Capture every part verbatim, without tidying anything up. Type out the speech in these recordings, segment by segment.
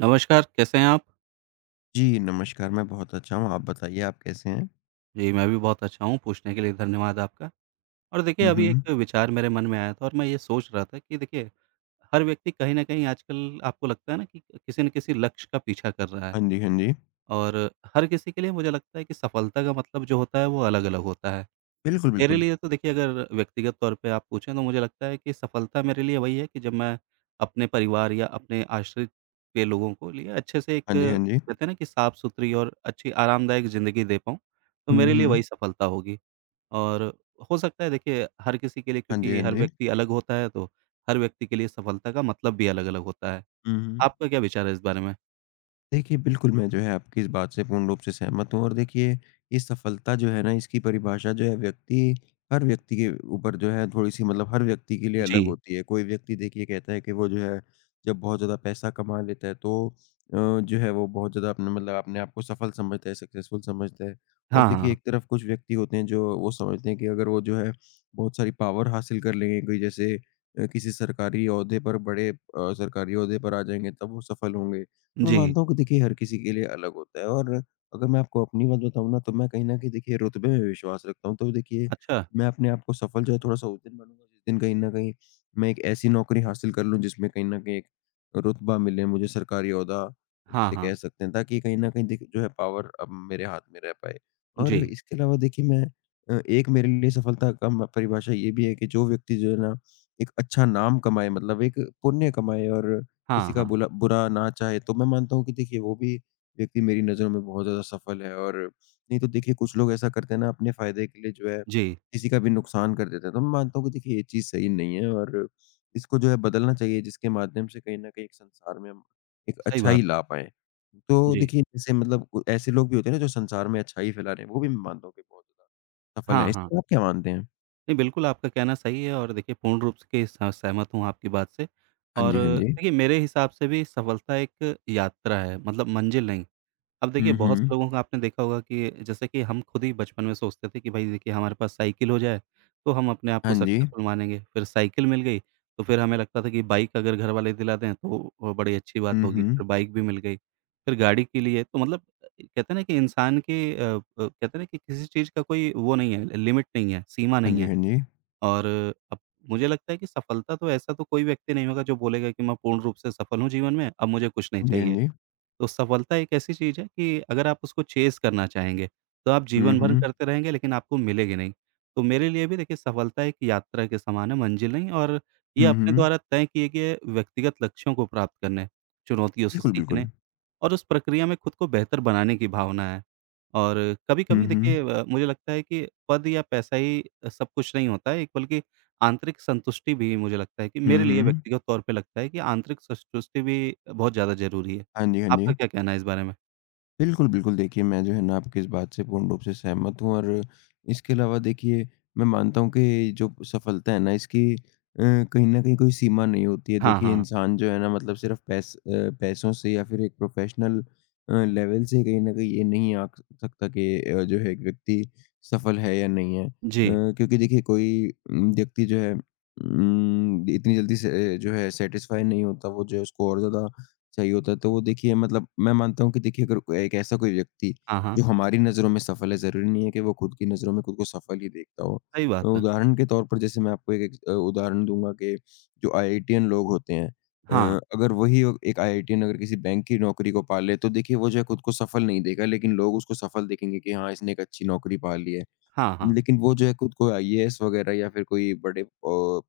नमस्कार, कैसे हैं आप? जी, नमस्कार, मैं बहुत अच्छा हूँ, आप बताइए आप कैसे हैं? जी, मैं भी बहुत अच्छा हूँ, पूछने के लिए धन्यवाद आपका। और देखिए, हुँ, अभी हुँ। एक विचार मेरे मन में आया था और मैं ये सोच रहा था कि देखिए, हर व्यक्ति कहीं न कहीं आजकल आपको लगता है ना कि किसी न किसी लक्ष्य का पीछा कर रहा है हाँ जी, हाँ जी। और हर किसी के लिए मुझे लगता है कि सफलता का मतलब जो होता है, वो अलग-अलग होता है। बिल्कुल, मेरे बिल्कुल। लिए तो देखिए अगर व्यक्तिगत तौर पे आप पूछें तो मुझे लगता है कि सफलता मेरे लिए वही है कि जब मैं अपने परिवार या अपने आश्रित के लोगों को लिए अच्छे से एक हाँ जी, हाँ जी। कहते हैं ना कि साफ सुथरी और अच्छी आरामदायक ज़िंदगी दे पाऊँ, तो हुँ, मेरे लिए हुँ। वही सफलता होगी। और हो सकता है देखिए हर किसी के लिए हाँ जी, क्योंकि हाँ हर जी। व्यक्ति अलग होता है तो हर व्यक्ति के लिए सफलता का मतलब भी अलग-अलग होता है। हुँ, हुँ। आपका क्या विचार है इस बारे में? देखिए, बिल्कुल मैं जो है आपकी इस बात से पूर्ण रूप से सहमत हूँ और देखिए ये सफलता जो है ना इसकी परिभाषा जो है व्यक्ति हर व्यक्ति के ऊपर जो है थोड़ी-सी मतलब हर व्यक्ति के लिए अलग जी। होती है। कोई व्यक्ति देखिए कहता है कि वो जो है जब बहुत ज़्यादा पैसा कमा लेता है तो अ, जो है वो बहुत ज़्यादा अपने मतलब अपने आप को सफल समझता है, सक्सेसफुल समझता है। और हाँ, देखिए हाँ। एक तरफ कुछ व्यक्ति होते हैं जो वो समझते हैं कि अगर वो जो है बहुत सारी पावर हासिल कर लेंगे कोई जैसे अ, किसी सरकारी ओहदे पर बड़े अ, सरकारी ओहदे पर आ जाएँगे तब वो सफल होंगे। तो मैं जी। मानता हूँ कि देखिए हर किसी के लिए अलग होता है और अगर मैं आपको अपनी बात बताऊँ ना तो मैं कहीं न कहीं देखिए रुतबे में विश्वास रखता हूँ। तो देखिए अच्छा। मैं अपने आप को सफल जो है थोड़ा-सा उस दिन मानूँगा जिस दिन कहीं न कहीं मैं एक ऐसी नौकरी हासिल कर लूँ जिसमें कहीं न कहीं एक रुतबा मिले मुझे सरकारी ओहदा हाँ, जिसे हाँ। कह सकते हैं ताकि कहीं न कहीं देखिए जो है पावर अब मेरे हाथ में रह पाए। और जी। इसके अलावा देखिए मैं अ, एक मेरे लिए सफलता का म परिभाषा ये भी है कि जो व्यक्ति जो है ना एक अच्छा नाम कमाए मतलब एक पुण्य कमाए और किसी हाँ, का हाँ। बुला बुरा ना चाहे, तो मैं मानता हूँ कि देखिए वो भी व्यक्ति मेरी नज़रों में बहुत ज़्यादा सफल है और नहीं तो देखिए कुछ लोग ऐसा करते हैं ना अपने फ़ायदे के लिए जो है, जी। किसी का भी नुकसान कर देते हैं। तो मैं मानता हूँ कि देखिए ये चीज़ सही नहीं है और इसको जो है बदलना चाहिए जिसके माध्यम से कहीं न कहीं एक संसार में हम एक सही अच्छाई बात है। ला पाएँ। तो जी। देखिए जैसे मतलब कु ऐसे लोग भी होते हैं ना जो संसार में अच्छाई फैला रहे हैं, वो भी मैं मानता हूँ कि बहुत ज़्यादा सफल हैं। हाँ, इस हाँ। पर आप क्या मानते हैं? नहीं, बिल्कुल आपका कहना सही है और देखिए पूर्ण रूप से के स सहमत हूँ आपकी बात से हाँ और जी, हाँ जी। देखिए मेरे हिसाब से भी सफलता एक यात्रा है, मतलब मंज़िल नहीं। अब देखिए हुँ, बहुत से हुँ। लोगों को आपने देखा होगा कि जैसे कि हम खुद ही बचपन में सोचते थे कि भाई देखिए हमारे पास साइकिल हो जाए, तो हम अपने आप हाँ को जी। सक्सेसफुल मानेंगे। फिर साइकिल मिल गई, तो फिर हमें लगता था कि बाइक अगर घर वाले दिला दें तो अ, बड़ी अच्छी बात हुँ, होगी। हुँ। फिर बाइक भी मिल गई, फिर गाड़ी के लिए तो मतलब अ, कहते हैं ना कि इंसान के अ अ, कहते हैं ना कि किसी चीज़ का कोई वो नहीं है, लिमिट नहीं है, सीमा हाँ नहीं जी, है। हाँ जी। और अब मुझे लगता है कि सफलता तो ऐसा तो कोई व्यक्ति नहीं होगा जो बोलेगा कि मैं पूर्ण रूप से सफल हूँ जीवन में, अब मुझे कुछ नहीं हाँ जी, हाँ चाहिए। जी। तो सफलता एक ऐसी चीज़ है कि अगर आप उसको चेज़ करना चाहेंगे, तो आप हुँ, जीवन भर हुँ। करते रहेंगे लेकिन आपको मिलेगी नहीं। तो मेरे लिए भी देखिए सफलता एक यात्रा के समान है, मंजिल नहीं और ये हुँ, अपने हुँ। द्वारा तय किए गए व्यक्तिगत लक्ष्यों को प्राप्त करना है, चुनौतियों से बिल्कुल, सीखने बिल्कुल। और उस प्रक्रिया में खुद को बेहतर बनाने की भावना है। और हुँ, कभी-कभी हुँ। देखिए अ, मुझे लगता है कि पद या पैसा ही सब कुछ नहीं होता है, एक बल्कि आंतरिक संतुष्टि भी मुझे लगता है कि हुँ, मेरे लिए हुँ। व्यक्तिगत तौर पे लगता है कि आंतरिक संतुष्टि भी बहुत ज़्यादा ज़रूरी है। हाँ जी, हाँ जी। आपका क्या कहना है इस बारे में? बिल्कुल, बिल्कुल। देखिए, मैं जो है ना आपकी इस बात से पूर्ण रूप से सहमत हूँ और इसके अलावा देखिए, मैं मानता हूँ कि जो सफलता है ना इसकी अ, कहीं न कहीं कोई सीमा नहीं होती है। हाँ, देखिए, हाँ। इंसान जो है ना मतलब सिर्फ़ पैस अ, पैसों से या फिर एक प्रोफ़ेशनल अ, लेवल से कहीं न कहीं ये नहीं आँक सकता कि अ, जो है एक व्यक्ति सफल है या नहीं है। अ, जी। क्योंकि देखिए कोई उम, व्यक्ति जो है उम, इतनी जल्दी से अ, जो है सैटिस्फ़ाई नहीं होता, वो जो है उसको और ज़्यादा चाहिए होता है। तो वो देखिए मतलब मैं मानता हूँ कि देखिए अगर कोई एक ऐसा कोई व्यक्ति हाँ, हाँ। जो हमारी नज़रों में सफल है, ज़रूरी नहीं है कि वो खुद की नज़रों में खुद को सफल ही देखता हो। सही अ, बात है। उदाहरण के तौर पर जैसे मैं आपको एक एक अ, उदाहरण दूँगा कि जो आईआईटीएन लोग होते हैं अ, हाँ। अगर वही अ, एक आईआईटीएन अगर किसी बैंक की नौकरी को पा ले तो देखिए वो जो है खुद को सफल नहीं देगा लेकिन लोग उसको सफल देखेंगे कि हाँ, इसने एक अच्छी नौकरी पा ली है। हाँ, हाँ। लेकिन वो जो है खुद को आईएएस वगैरह या फिर कोई बड़े अ, प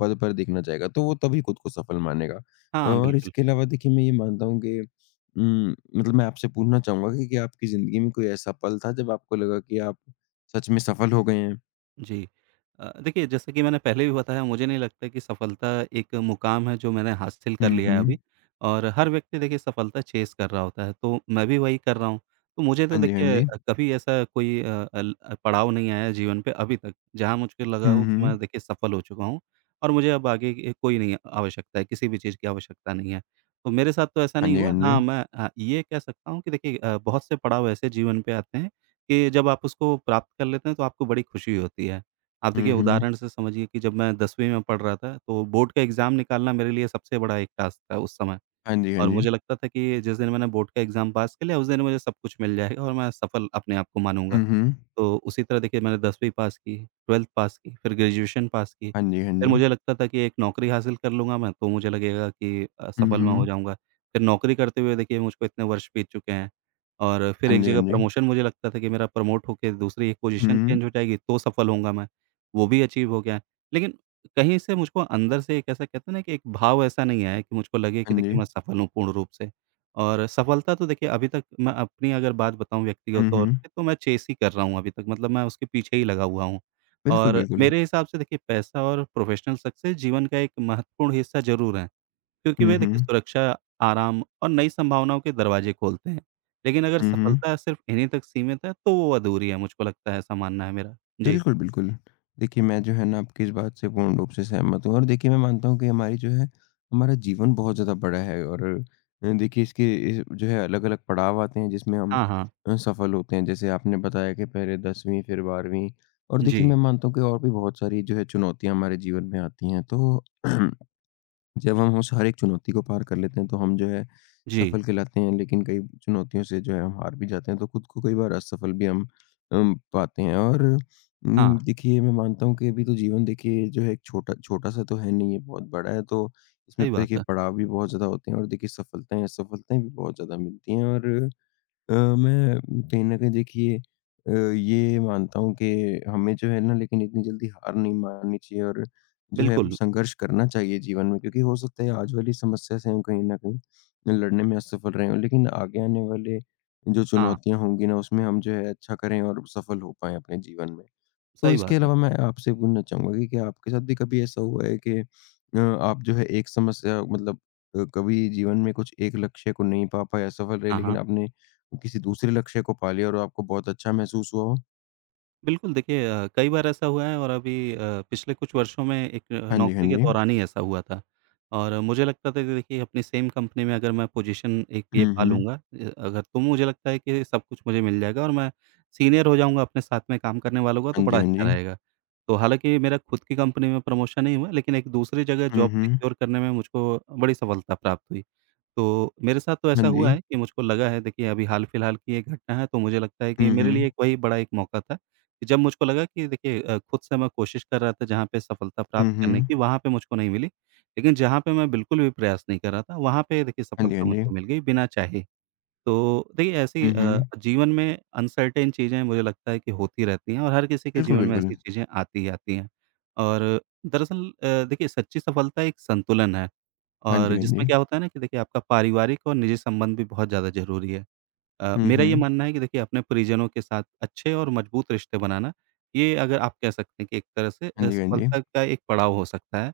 पद पर देखना चाहेगा, तो वो तभी खुद को सफल मानेगा। हाँ, हाँ, और बिल्कुल। इसके अलावा देखिए मैं ये मानता हूँ कि उम, मतलब मैं आपसे पूछना चाहूँगा कि क्या आपकी ज़िंदगी में कोई ऐसा पल था जब आपको लगा कि आप सच में सफल हो गए हैं? जी। अ, देखिए जैसा कि मैंने पहले भी बताया मुझे नहीं लगता कि सफलता एक मुकाम है जो मैंने हासिल कर हुँ, लिया है हुँ। अभी और हर व्यक्ति देखिए सफलता चेज़ कर रहा होता है, तो मैं भी वही कर रहा हूँ। तो मुझे तो हाँ जी, हाँ देखिए जी। अ, कभी ऐसा कोई अ, अल अ, पड़ाव नहीं आया है जीवन पे अभी तक, जहाँ मुझको लगा हुँ, हो कि हुँ। मैं देखिए सफल हो चुका हूँ और मुझे अब आगे की कोई नहीं आवश्यकता है, किसी भी चीज़ की आवश्यकता नहीं है। तो मेरे साथ तो ऐसा हाँ नहीं जी, हाँ हुआ। जी। हाँ, मैं अ, ये कह सकता हूँ कि देखिए अ, बहुत से पड़ाव ऐसे जीवन पे आते हैं कि जब आप उसको प्राप्त कर लेते हैं तो आपको बड़ी खुशी होती है। आप हुँ, देखिए हुँ। उदाहरण से समझिए कि जब मैं दसवीं में पढ़ रहा था तो बोर्ड का एग्ज़ाम निकालना मेरे लिए सबसे बड़ा एक टास्क था उस समय हाँ जी, हाँ और जी। मुझे लगता था कि जिस दिन मैंने बोर्ड का एग्ज़ाम पास कर लिया उस दिन मुझे सब कुछ मिल जाएगा और मैं सफल अपने आप को मानूँगा। हुँ, हुँ। तो उसी तरह देखिए मैंने दसवीं पास की, बारहवीं पास की, फिर ग्रेजुएशन पास की। हाँ जी, हाँ फिर जी। मुझे लगता था कि एक नौकरी हासिल कर लूँगा मैं, तो मुझे लगेगा कि हुँ, असफल मैं हुँ। हो जाऊँगा। फिर नौकरी करते हुए देखिए मुझको इतने वर्ष बीत चुके हैं और फिर हाँ एक जी, हाँ जगह जी। प्रमोशन मुझे लगता था कि मेरा प्रमोट होके दूसरी एक पोज़ीशन हुँ, चेंज हो जाएगी, तो सफल होऊँगा मैं। वो भी अचीव हो गया है। लेकिन कहीं से मुझको अंदर से एक ऐसा कहते हैं ना कि एक भाव ऐसा नहीं आया कि मुझको लगे कि हाँ जी। देखिए मैं सफल हूँ पूर्ण रूप से। और सफलता तो देखिए अभी तक मैं अपनी अगर बात बताऊँ व्यक्तिगत हुँ, तौर हुँ। पे तो मैं चेस ही कर रहा हूँ अभी तक मतलब मैं उसके पीछे ही लगा हुआ हूँ। बिल्कुल, और बिल्कुल। मेरे हिसाब से देखिए पैसा और प्रोफ़ेशनल सक्सेस जीवन का एक महत्वपूर्ण हिस्सा ज़रूर हैं, क्योंकि हुँ, वे देखिए हुँ। सुरक्षा, आराम और नई संभावनाओं के दरवाज़े खोलते हैं। लेकिन अगर हुँ, हुँ। सफलता सिर्फ़ इन्हीं तक सीमित है तो वो अधूरी है मुझको लगता है ऐसा मानना है मेरा। जी। बिल्कुल, बिल्कुल। देखिए, मैं जो है ना आपकी इस बात से पूर्ण रूप से सहमत हूँ और देखिए मैं मानता हूँ कि हमारी जो है हमारा जीवन बहुत ज़्यादा बड़ा है और अ, देखिए इसके इस जो है अलग-अलग पड़ाव आते हैं जिसमें हम हाँ, हाँ। अ, सफल होते हैं। जैसे आपने बताया कि पहले दसवीं फिर बारहवीं और देखिए मैं जी, मानता हूँ कि और भी बहुत सारी जो है चुनौतियाँ हमारे जीवन में आती हैं। तो जब हम उस हर एक चुनौती को पार कर लेते हैं, तो हम जो है जी। सफल कहलाते हैं, लेकिन कई चुनौतियों से जो है हम हार भी जाते हैं, तो खुद को कई बार असफल भी हम अम, पाते हैं और हाँ, उम, देखिए मैं मानता हूँ कि अभी तो जीवन देखिए जो है एक छोटा छोटा-सा तो है नहीं, ये बहुत बड़ा है, तो इसमें सही बात देखिए है। पड़ाव भी बहुत ज़्यादा होते हैं और देखिए सफलताएँ, असफलताएँ भी बहुत ज़्यादा मिलती हैं और अ, मैं कहीं न कहीं देखिए अ, ये मानता हूँ कि हमें जो है ना लेकिन इतनी जल्दी हार नहीं माननी चाहिए और जो है बिल्कुल। संघर्ष करना चाहिए जीवन में क्योंकि हो सकता है आज वाली समस्या से हम कहीं न कहीं लड़ने में असफल रहे हों, लेकिन आगे आने वाले जो हाँ, चुनौतियाँ होंगी ना उसमें हम जो है अच्छा करें और सफल हो पाएँ अपने जीवन में। तो सही इसके बात है। अलावा मैं आपसे पूछना चाहूँगा कि क्या आपके साथ भी कभी ऐसा हुआ है कि अ, आप जो है एक समस्या मतलब अ, कभी जीवन में कुछ एक लक्ष्य को नहीं पा पाए, असफल रहे, हाँ, लेकिन हाँ। आपने किसी दूसरे लक्ष्य को पा लिया और आपको बहुत अच्छा महसूस हुआ हो? बिल्कुल, देखिए अ, कई बार ऐसा हुआ है और अभी अ, पिछले कुछ वर्षों में एक अ, हाँ जी, हाँ नौकरी के जी। दौरान ही ऐसा हुआ था और मुझे लगता था कि देखिए अपनी सेम कंपनी में अगर मैं पोज़ीशन एक ये हुँ, पा हुँ। लूँगा अ, अगर तो मुझे लगता है कि सब कुछ मुझे मिल जाएगा और मैं सीनियर हो जाऊँगा अपने साथ में काम करने वालों का तो हाँ जी, बड़ा हाँ अच्छा जी। रहेगा। तो हालाँकि मेरा खुद की कंपनी में प्रमोशन नहीं हुआ लेकिन एक दूसरी जगह हुँ, जॉब हुँ। सिक्योर करने में मुझको बड़ी सफलता प्राप्त हुई। तो मेरे साथ तो हाँ ऐसा जी। हुआ है कि मुझको लगा है देखिए अभी हाल-फिलहाल की एक घटना है तो मुझे लगता है कि हुँ, मेरे हुँ। लिए एक वही बड़ा एक मौका था, कि जब मुझको लगा कि देखिए अ, खुद से मैं कोशिश कर रहा था जहाँ पे सफलता हुँ, प्राप्त करने की हुँ। वहाँ पे मुझको नहीं मिली। लेकिन जहाँ पे मैं बिल्कुल भी प्रयास नहीं कर रहा था वहाँ पे देखिए हाँ जी, हाँ सफलता जी। मुझको मिल गई बिना चाहे। तो देखिए ऐसी हुँ, अ, हुँ। जीवन में अनसर्टेन चीज़ें मुझे लगता है कि होती रहती हैं और हर किसी के बिल्कुल, जीवन में बिल्कुल। ऐसी चीज़ें आती ही आती हैं। और दरअसल अ, देखिए सच्ची सफलता एक संतुलन है। हाँ जी, और हाँ जिसमें जी। क्या होता है ना कि देखिए आपका पारिवारिक और निजी संबंध भी बहुत ज़्यादा ज़रूरी है। अ, हुँ, मेरा ये हुँ। मानना है कि देखिए अपने परिजनों के साथ अच्छे और मजबूत रिश्ते बनाना, ये अगर आप कह सकते हैं कि एक तरह से हाँ अ, जी, हाँ जी। सफलता का एक पड़ाव हो सकता है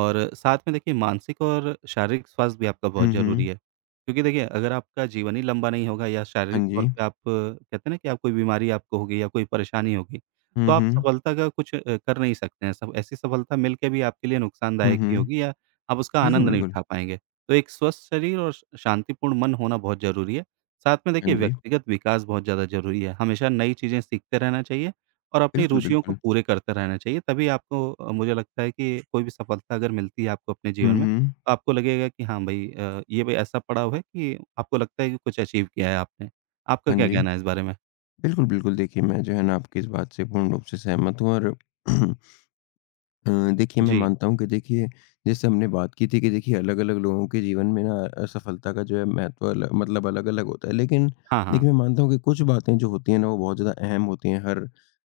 और साथ में देखिए मानसिक और शारीरिक स्वास्थ्य भी आपका बहुत हुँ, ज़रूरी हुँ। है। क्योंकि देखिए अगर आपका जीवन ही लंबा नहीं होगा या शारीरिक हाँ तौर जी। पे आप कहते हैं ना कि आप कोई बीमारी आपको होगी या कोई परेशानी होगी, हुँ, तो आप हुँ। सफलता का कुछ अ, कर नहीं सकते हैं। सब ऐसी सफलता मिल के भी आपके लिए हुँ, नुकसानदायक ही हुँ। होगी या आप उसका बिल्कुल, आनंद नहीं बिल्कुल। उठा पाएँगे। तो एक स्वस्थ शरीर और श शांतिपूर्ण मन होना बहुत ज़रूरी है। साथ में हाँ देखिए जी। व्यक्तिगत विकास बहुत ज़्यादा ज़रूरी है। हमेशा नई चीज़ें सीखते रहना चाहिए और अपनी बिल्कुल, रुचियों को बिल्कुल। पूरे करते रहना चाहिए, तभी आपको अ, मुझे लगता है कि कोई भी सफलता अगर मिलती है आपको अपने हुँ, जीवन में, हुँ। तो आपको लगेगा कि हाँ भई अ, ये भई ऐसा पड़ाव है कि आपको लगता है कि कुछ अचीव किया है आपने। आपका हाँ क्या जी। कहना है इस बारे में? बिल्कुल, बिल्कुल देखिए मैं जो है ना आपकी इस बात से पूर्ण रूप से सहमत हूँ और अ, देखिए मैं जी। मानता हूँ कि देखिए जैसे हमने बात की थी कि देखिए अलग-अलग लोगों के जीवन में ना असफलता का जो है महत्व अल मतलब अलग-अलग होता है। लेकिन हाँ, देखिए हाँ। मैं मानता हूँ कि कुछ बातें जो होती हैं ना वो बहुत ज़्यादा अहम होती हैं हर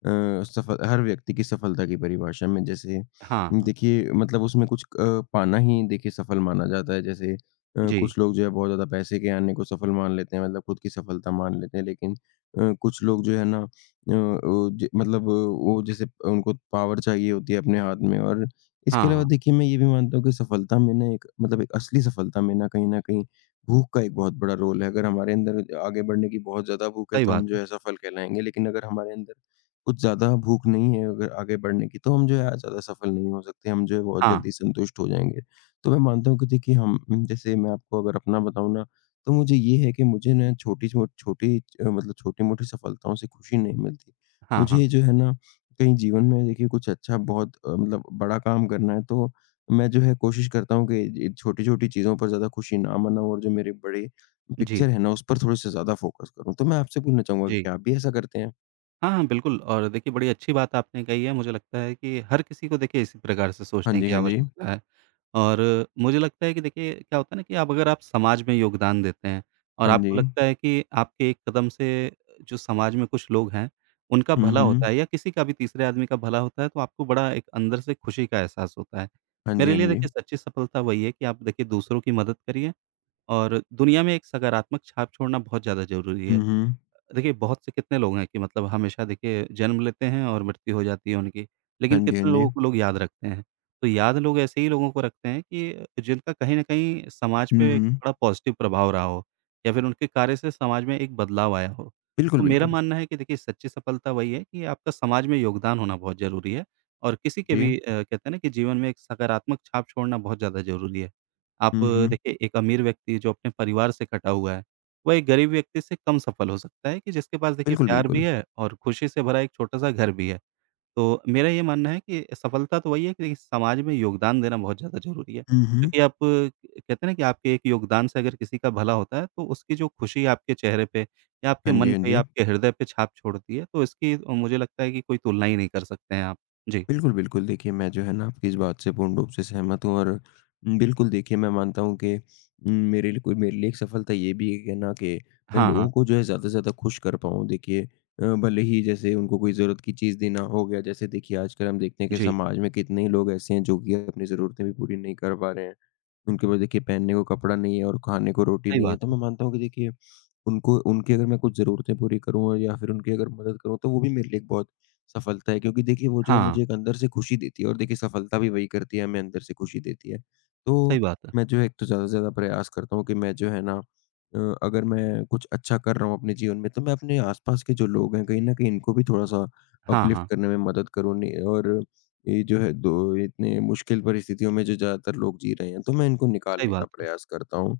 अ, सफल हर व्यक्ति की सफलता की परिभाषा में। जैसे हाँ, हाँ। देखिए मतलब उसमें कुछ अ, पाना ही देखिए सफल माना जाता है। जैसे अ, जी। कुछ लोग जो है बहुत ज़्यादा पैसे के आने को सफल मान लेते हैं मतलब खुद की सफलता मान लेते हैं। लेकिन अ, कुछ लोग जो है ना अ, वो ज मतलब वो जैसे उनको पावर चाहिए होती है अपने हाथ में और इसके हाँ, अलावा हाँ। देखिए मैं ये भी मानता हूँ कि सफलता में ना एक मतलब एक असली सफलता में ना कहीं न कहीं भूख का एक बहुत बड़ा रोल है। अगर हमारे अंदर आगे बढ़ने की बहुत ज़्यादा भूख है सही तो हम बात जो है। है सफल कहलाएँगे, लेकिन अगर हमारे अंदर कुछ ज़्यादा भूख नहीं है अगर आगे बढ़ने की तो हम जो है ज़्यादा सफल नहीं हो सकते, हम जो है बहुत हाँ। जल्दी संतुष्ट हो जाएँगे। तो मैं मानता हूँ कि देखिए हम जैसे मैं आपको अगर अपना बताऊँ ना तो मुझे ये है कि मुझे ना छोटी छो छोटी अ, मतलब छोटी-मोटी सफलताओं से खुशी नहीं मिलती। हाँ, हाँ। मुझे जो है ना कहीं जीवन में देखिए कुछ अच्छा बहुत अ, मतलब बड़ा काम करना है तो मैं जो है कोशिश करता हूँ कि ज छोटी-छोटी चीज़ों पर ज़्यादा खुशी ना मनाऊँ और जो मेरे बड़े जी, पिक्चर है ना उस पर थोड़े-से ज़्यादा फ़ोकस करूँ। तो मैं आपसे पूछना चाहूँगा कि जी। क्या आप भी ऐसा करते हैं? हाँ, हाँ, बिल्कुल और देखिए बड़ी अच्छी बात आपने कही है, मुझे लगता है कि हर किसी को देखिए इसी प्रकार से हाँ सोचने जी, की हाँ जी। आवश्यकता है। और मुझे लगता है कि देखिए क्या होता है ना कि आप अगर आप समाज में योगदान देते हैं और हाँ जी। आपको लगता है कि आपके एक कदम से जो समाज में कुछ लोग हैं, उनका हुँ, भला हुँ। होता है या किसी का भी तीसरे आदमी का भला होता है, तो आपको बड़ा एक अंदर से खुशी का एहसास होता है। हाँ जी, मेरे हाँ लिए जी। देखिए सच्ची सफलता वही है कि आप देखिए दूसरों की मदद करिए और दुनिया में एक सकारात्मक छाप छोड़ना बहुत ज़्यादा ज़रूरी हुँ, है। हुँ। देखिए, बहुत से कितने लोग हैं कि मतलब हमेशा देखिए जन्म लेते हैं और मृत्यु हो जाती है उनकी, हाँ लेकिन जी, हाँ कितने जी। लोगों को लोग याद रखते हैं। तो याद लोग ऐसे ही लोगों को रखते हैं कि जिनका कहीं न कहीं समाज हुँ, पे एक हुँ। बड़ा पॉज़िटिव प्रभाव रहा हो या फिर उनके कार्य से समाज में एक बदलाव आया हो। बिल्कुल, तो मेरा बिल्कुल। मानना है कि देखिए सच्ची सफलता वही है कि आपका समाज में योगदान होना बहुत ज़रूरी है और किसी के जी। भी अ, कहते हैं ना कि जीवन में एक सकारात्मक छाप छोड़ना बहुत ज़्यादा ज़रूरी है। आप हुँ, अ, हुँ। देखिए एक अमीर व्यक्ति जो अपने परिवार से कटा हुआ है, वह एक गरीब व्यक्ति से कम सफल हो सकता है कि जिसके पास देखिए बिल्कुल, प्यार भी बिल्कुल। है और खुशी से भरा एक छोटा-सा घर भी है। तो मेरा ये मानना है कि सफलता तो वही है कि देखिए समाज में योगदान देना बहुत ज़्यादा ज़रूरी है। हुँ, हुँ। क्योंकि आप कहते हैं ना कि आपके एक योगदान से अगर किसी का भला होता है तो उसकी जो खुशी आपके चेहरे पे या आपके हाँ जी, मन हाँ पे जी। या आपके हृदय पे छाप छोड़ती है तो इसकी मुझे लगता है कि कोई तुलना ही नहीं कर सकते हैं आप। जी। बिल्कुल, बिल्कुल। देखिए, मैं जो है ना आपकी इस बात से पूर्ण रूप से सहमत हूँ और न, बिल्कुल देखिए मैं मानता हूँ कि उम, मेरे लिए कोई मेरे लिए एक सफलता ये भी है कि ना कि मैं हाँ, लोगों हाँ। को जो है ज़्यादा से ज़्यादा खुश कर पाऊँ। देखिए अ, भले ही जैसे उनको कोई ज़रूरत की चीज़ देना हो गया, जैसे देखिए आजकल हम देखते हैं कि जी, समाज में कितने ही लोग ऐसे हैं जो कि अपनी ज़रूरतें भी पूरी नहीं कर पा रहे हैं। उनके पास देखिए पहनने को कपड़ा नहीं है और खाने को रोटी सही नहीं है। बात तो है। मैं मानता हूँ कि देखिए उनको उनकी अगर मैं कुछ ज़रूरतें पूरी करूँ और या फिर उनकी अगर मदद करूँ, तो वो भी मेरे लिए एक बहुत सफलता है क्योंकि देखिए वो जो है हाँ, मुझे एक अंदर से खुशी देती है और देखिए सफलता भी वही करती है, हमें अंदर से खुशी देती है। तो सही बात है। मैं जो है एक तो ज़्यादा से ज़्यादा प्रयास करता हूँ कि मैं जो है ना अ, अगर मैं कुछ अच्छा कर रहा हूँ अपने जीवन में, तो मैं अपने आस-पास के जो लोग हैं, कहीं न कहीं इनको भी थोड़ा-सा हाँ, अपलिफ्ट हाँ, करने में मदद करूँ नि और ये जो है दो इतने मुश्किल परिस्थितियों में जो ज़्यादातर लोग जी रहे हैं, तो मैं इनको सही निकालने का बात है। प्रयास करता हूँ।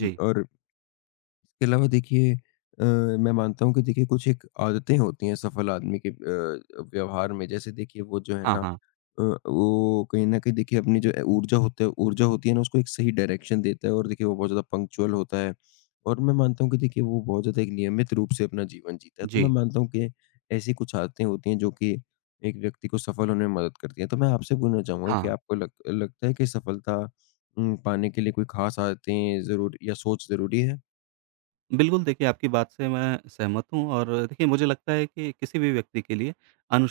हुँ, और इसके अलावा देखिए अ, मैं मानता हूँ कि देखिए कुछ एक आदतें होती हैं सफल आदमी के अ, व्यवहार में जैसे देखिए वो जो है हाँ, ना हाँ। अ, वो कहीं न कहीं देखिए अपनी जो ऊर्जा होता है ऊर्जा होती है ना उसको एक सही डायरेक्शन देता है और देखिए वो बहुत ज़्यादा पंक्चुअल होता है। और मैं मानता हूँ कि देखिए वो बहुत ज़्यादा एक नियमित रूप से अपना जीवन जीता है। तो मैं जी। मानता हूँ कि ऐसी कुछ आदतें होती हैं जो कि एक व्यक्ति को सफल होने में मदद करती हैं। तो मैं आपसे पूछना चाहूँगा कि हाँ। आपको लग लगता है कि सफलता उम, पाने के लिए कोई ख़ास आदतें ज़रूर या सोच ज़रूरी है? बिल्कुल, देखिए आपकी बात से मैं सहमत हूँ और देखिए मुझे लगता है कि किसी भी व्यक्ति के लिए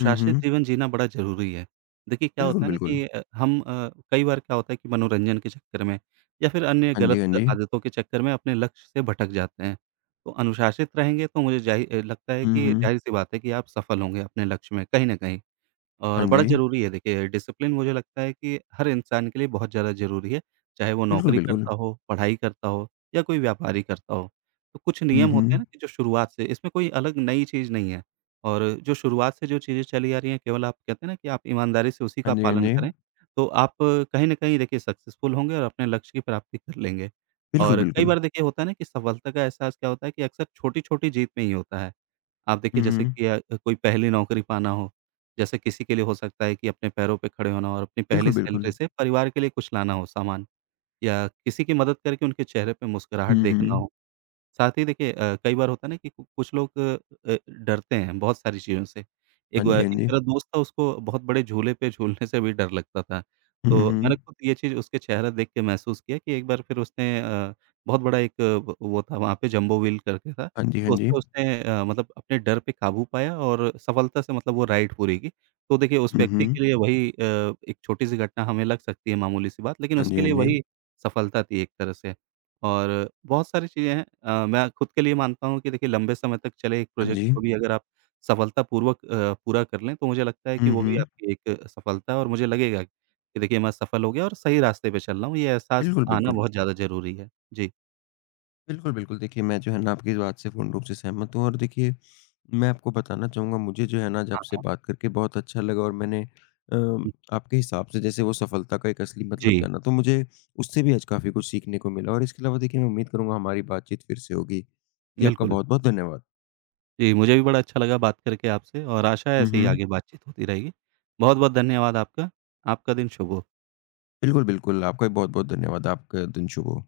हुँ, हुँ। जीवन जीना बड़ा ज़रूरी है। देखिए क्या बिल्कुल, होता है ना बिल्कुल। कि अ, हम अ, कई बार क्या होता है कि मनोरंजन के चक्कर में या फिर अन्य हाँ जी, गलत हाँ जी। आदतों के चक्कर में अपने लक्ष्य से भटक जाते हैं। तो अनुशासित रहेंगे तो मुझे जाहि अ, लगता है हुँ, कि हुँ। ज़ाहिर-सी बात है कि आप सफल होंगे अपने लक्ष्य में कहीं न कहीं। हाँ और बड़ा जी। ज़रूरी है देखिए डिसिप्लिन मुझे लगता है कि हर इंसान के लिए बहुत ज़्यादा ज़रूरी है, चाहे वो बिल्कुल, नौकरी बिल्कुल। करता हो, पढ़ाई करता हो या कोई व्यापार ही करता हो। तो कुछ हुँ, नियम होते हुँ। हैं ना कि जो शुरुआत से इसमें कोई अलग नई चीज़ नहीं है और जो शुरुआत से जो चीज़ें चली आ रही हैं केवल आप कहते हैं ना कि आप ईमानदारी से उसी हाँ का जी, हाँ पालन जी। करें, तो आप कहीं न कहीं देखिए सक्सेसफुल होंगे और अपने लक्ष्य की प्राप्ति कर लेंगे। बिल्कुल, और कई बिल्कुल। बार देखिए होता है ना कि सफलता का एहसास क्या होता है कि अक्सर छोटी-छोटी जीत में ही होता है। आप हुँ, देखिए जैसे हुँ। कि अ, कोई पहली नौकरी पाना हो, जैसे किसी के लिए हो सकता है कि अपने पैरों पे खड़े होना और अपनी बिल्कुल, पहली बिल्कुल। सैलरी से परिवार के लिए कुछ लाना हो सामान या किसी की मदद करके उनके चेहरे पे मुस्कुराहट हुँ, देखना हुँ। हो। साथ ही देखिए अ, कई बार होता है ना कि कु कुछ लोग अ, डरते हैं बहुत सारी चीज़ों से। हाँ एक ब जी, हाँ एक जी। मेरा दोस्त था उसको बहुत बड़े झूले पे झूलने से भी डर लगता था। हुँ, तो हुँ। मैंने खुद ये चीज़ उसके चेहरा देख के महसूस किया कि एक बार फिर उसने अ, बहुत बड़ा एक व वो था वहाँ पे जंबो व्हील करके था। हाँ जी, हाँ तो जी। उसपे उसने अ, मतलब अपने डर पे काबू पाया और सफलता से मतलब वो राइड पूरी की। तो देखिए उस हुँ, व्यक्ति हुँ। के लिए वही अ, एक छोटी-सी घटना हमें लग सकती है मामूली-सी बात, लेकिन हाँ जी, उसके हाँ लिए जी। वही सफलता थी एक तरह से। और बहुत सारी चीज़ें हैं अ, मैं खुद के लिए मानता हूँ कि देखिए लंबे समय तक चले एक हाँ प्रोजेक्ट जी। को भी अगर आप सफलतापूर्वक अ, पूरा कर लें, तो मुझे लगता है कि हुँ, वो भी हुँ। आपकी एक सफलता है और मुझे लगेगा कि देखिए मैं सफल हो गया और सही रास्ते पे चल रहा हूँ, ये एहसास बिल्कुल, आना बिल्कुल। बहुत ज़्यादा ज़रूरी है। जी। बिल्कुल, बिल्कुल। देखिए, मैं जो है ना आपकी इस बात से पूर्ण रूप से सहमत हूँ और देखिए, मैं आपको बताना चाहूँगा मुझे जो है ना आज हाँ, आपसे हाँ। बात करके बहुत अच्छा लगा और मैंने अ, आपके हिसाब से जैसे वो सफलता का एक असली मतलब जी, जाना, तो मुझे उससे भी आज काफ़ी कुछ सीखने को मिला और इसके अलावा देखिए मैं उम्मीद करूँगा हमारी बातचीत फिर से होगी। जी, आपका बिल्कुल। बहुत-बहुत धन्यवाद। जी, मुझे भी बड़ा अच्छा लगा बात करके आपसे और आशा है हुँ, ऐसे ही हुँ। आगे बातचीत होती रहेगी। बहुत-बहुत धन्यवाद आपका। आपका दिन शुभ हो। बिल्कुल, बिल्कुल। आपका भी बहुत-बहुत धन्यवाद। आपका दिन शुभ हो।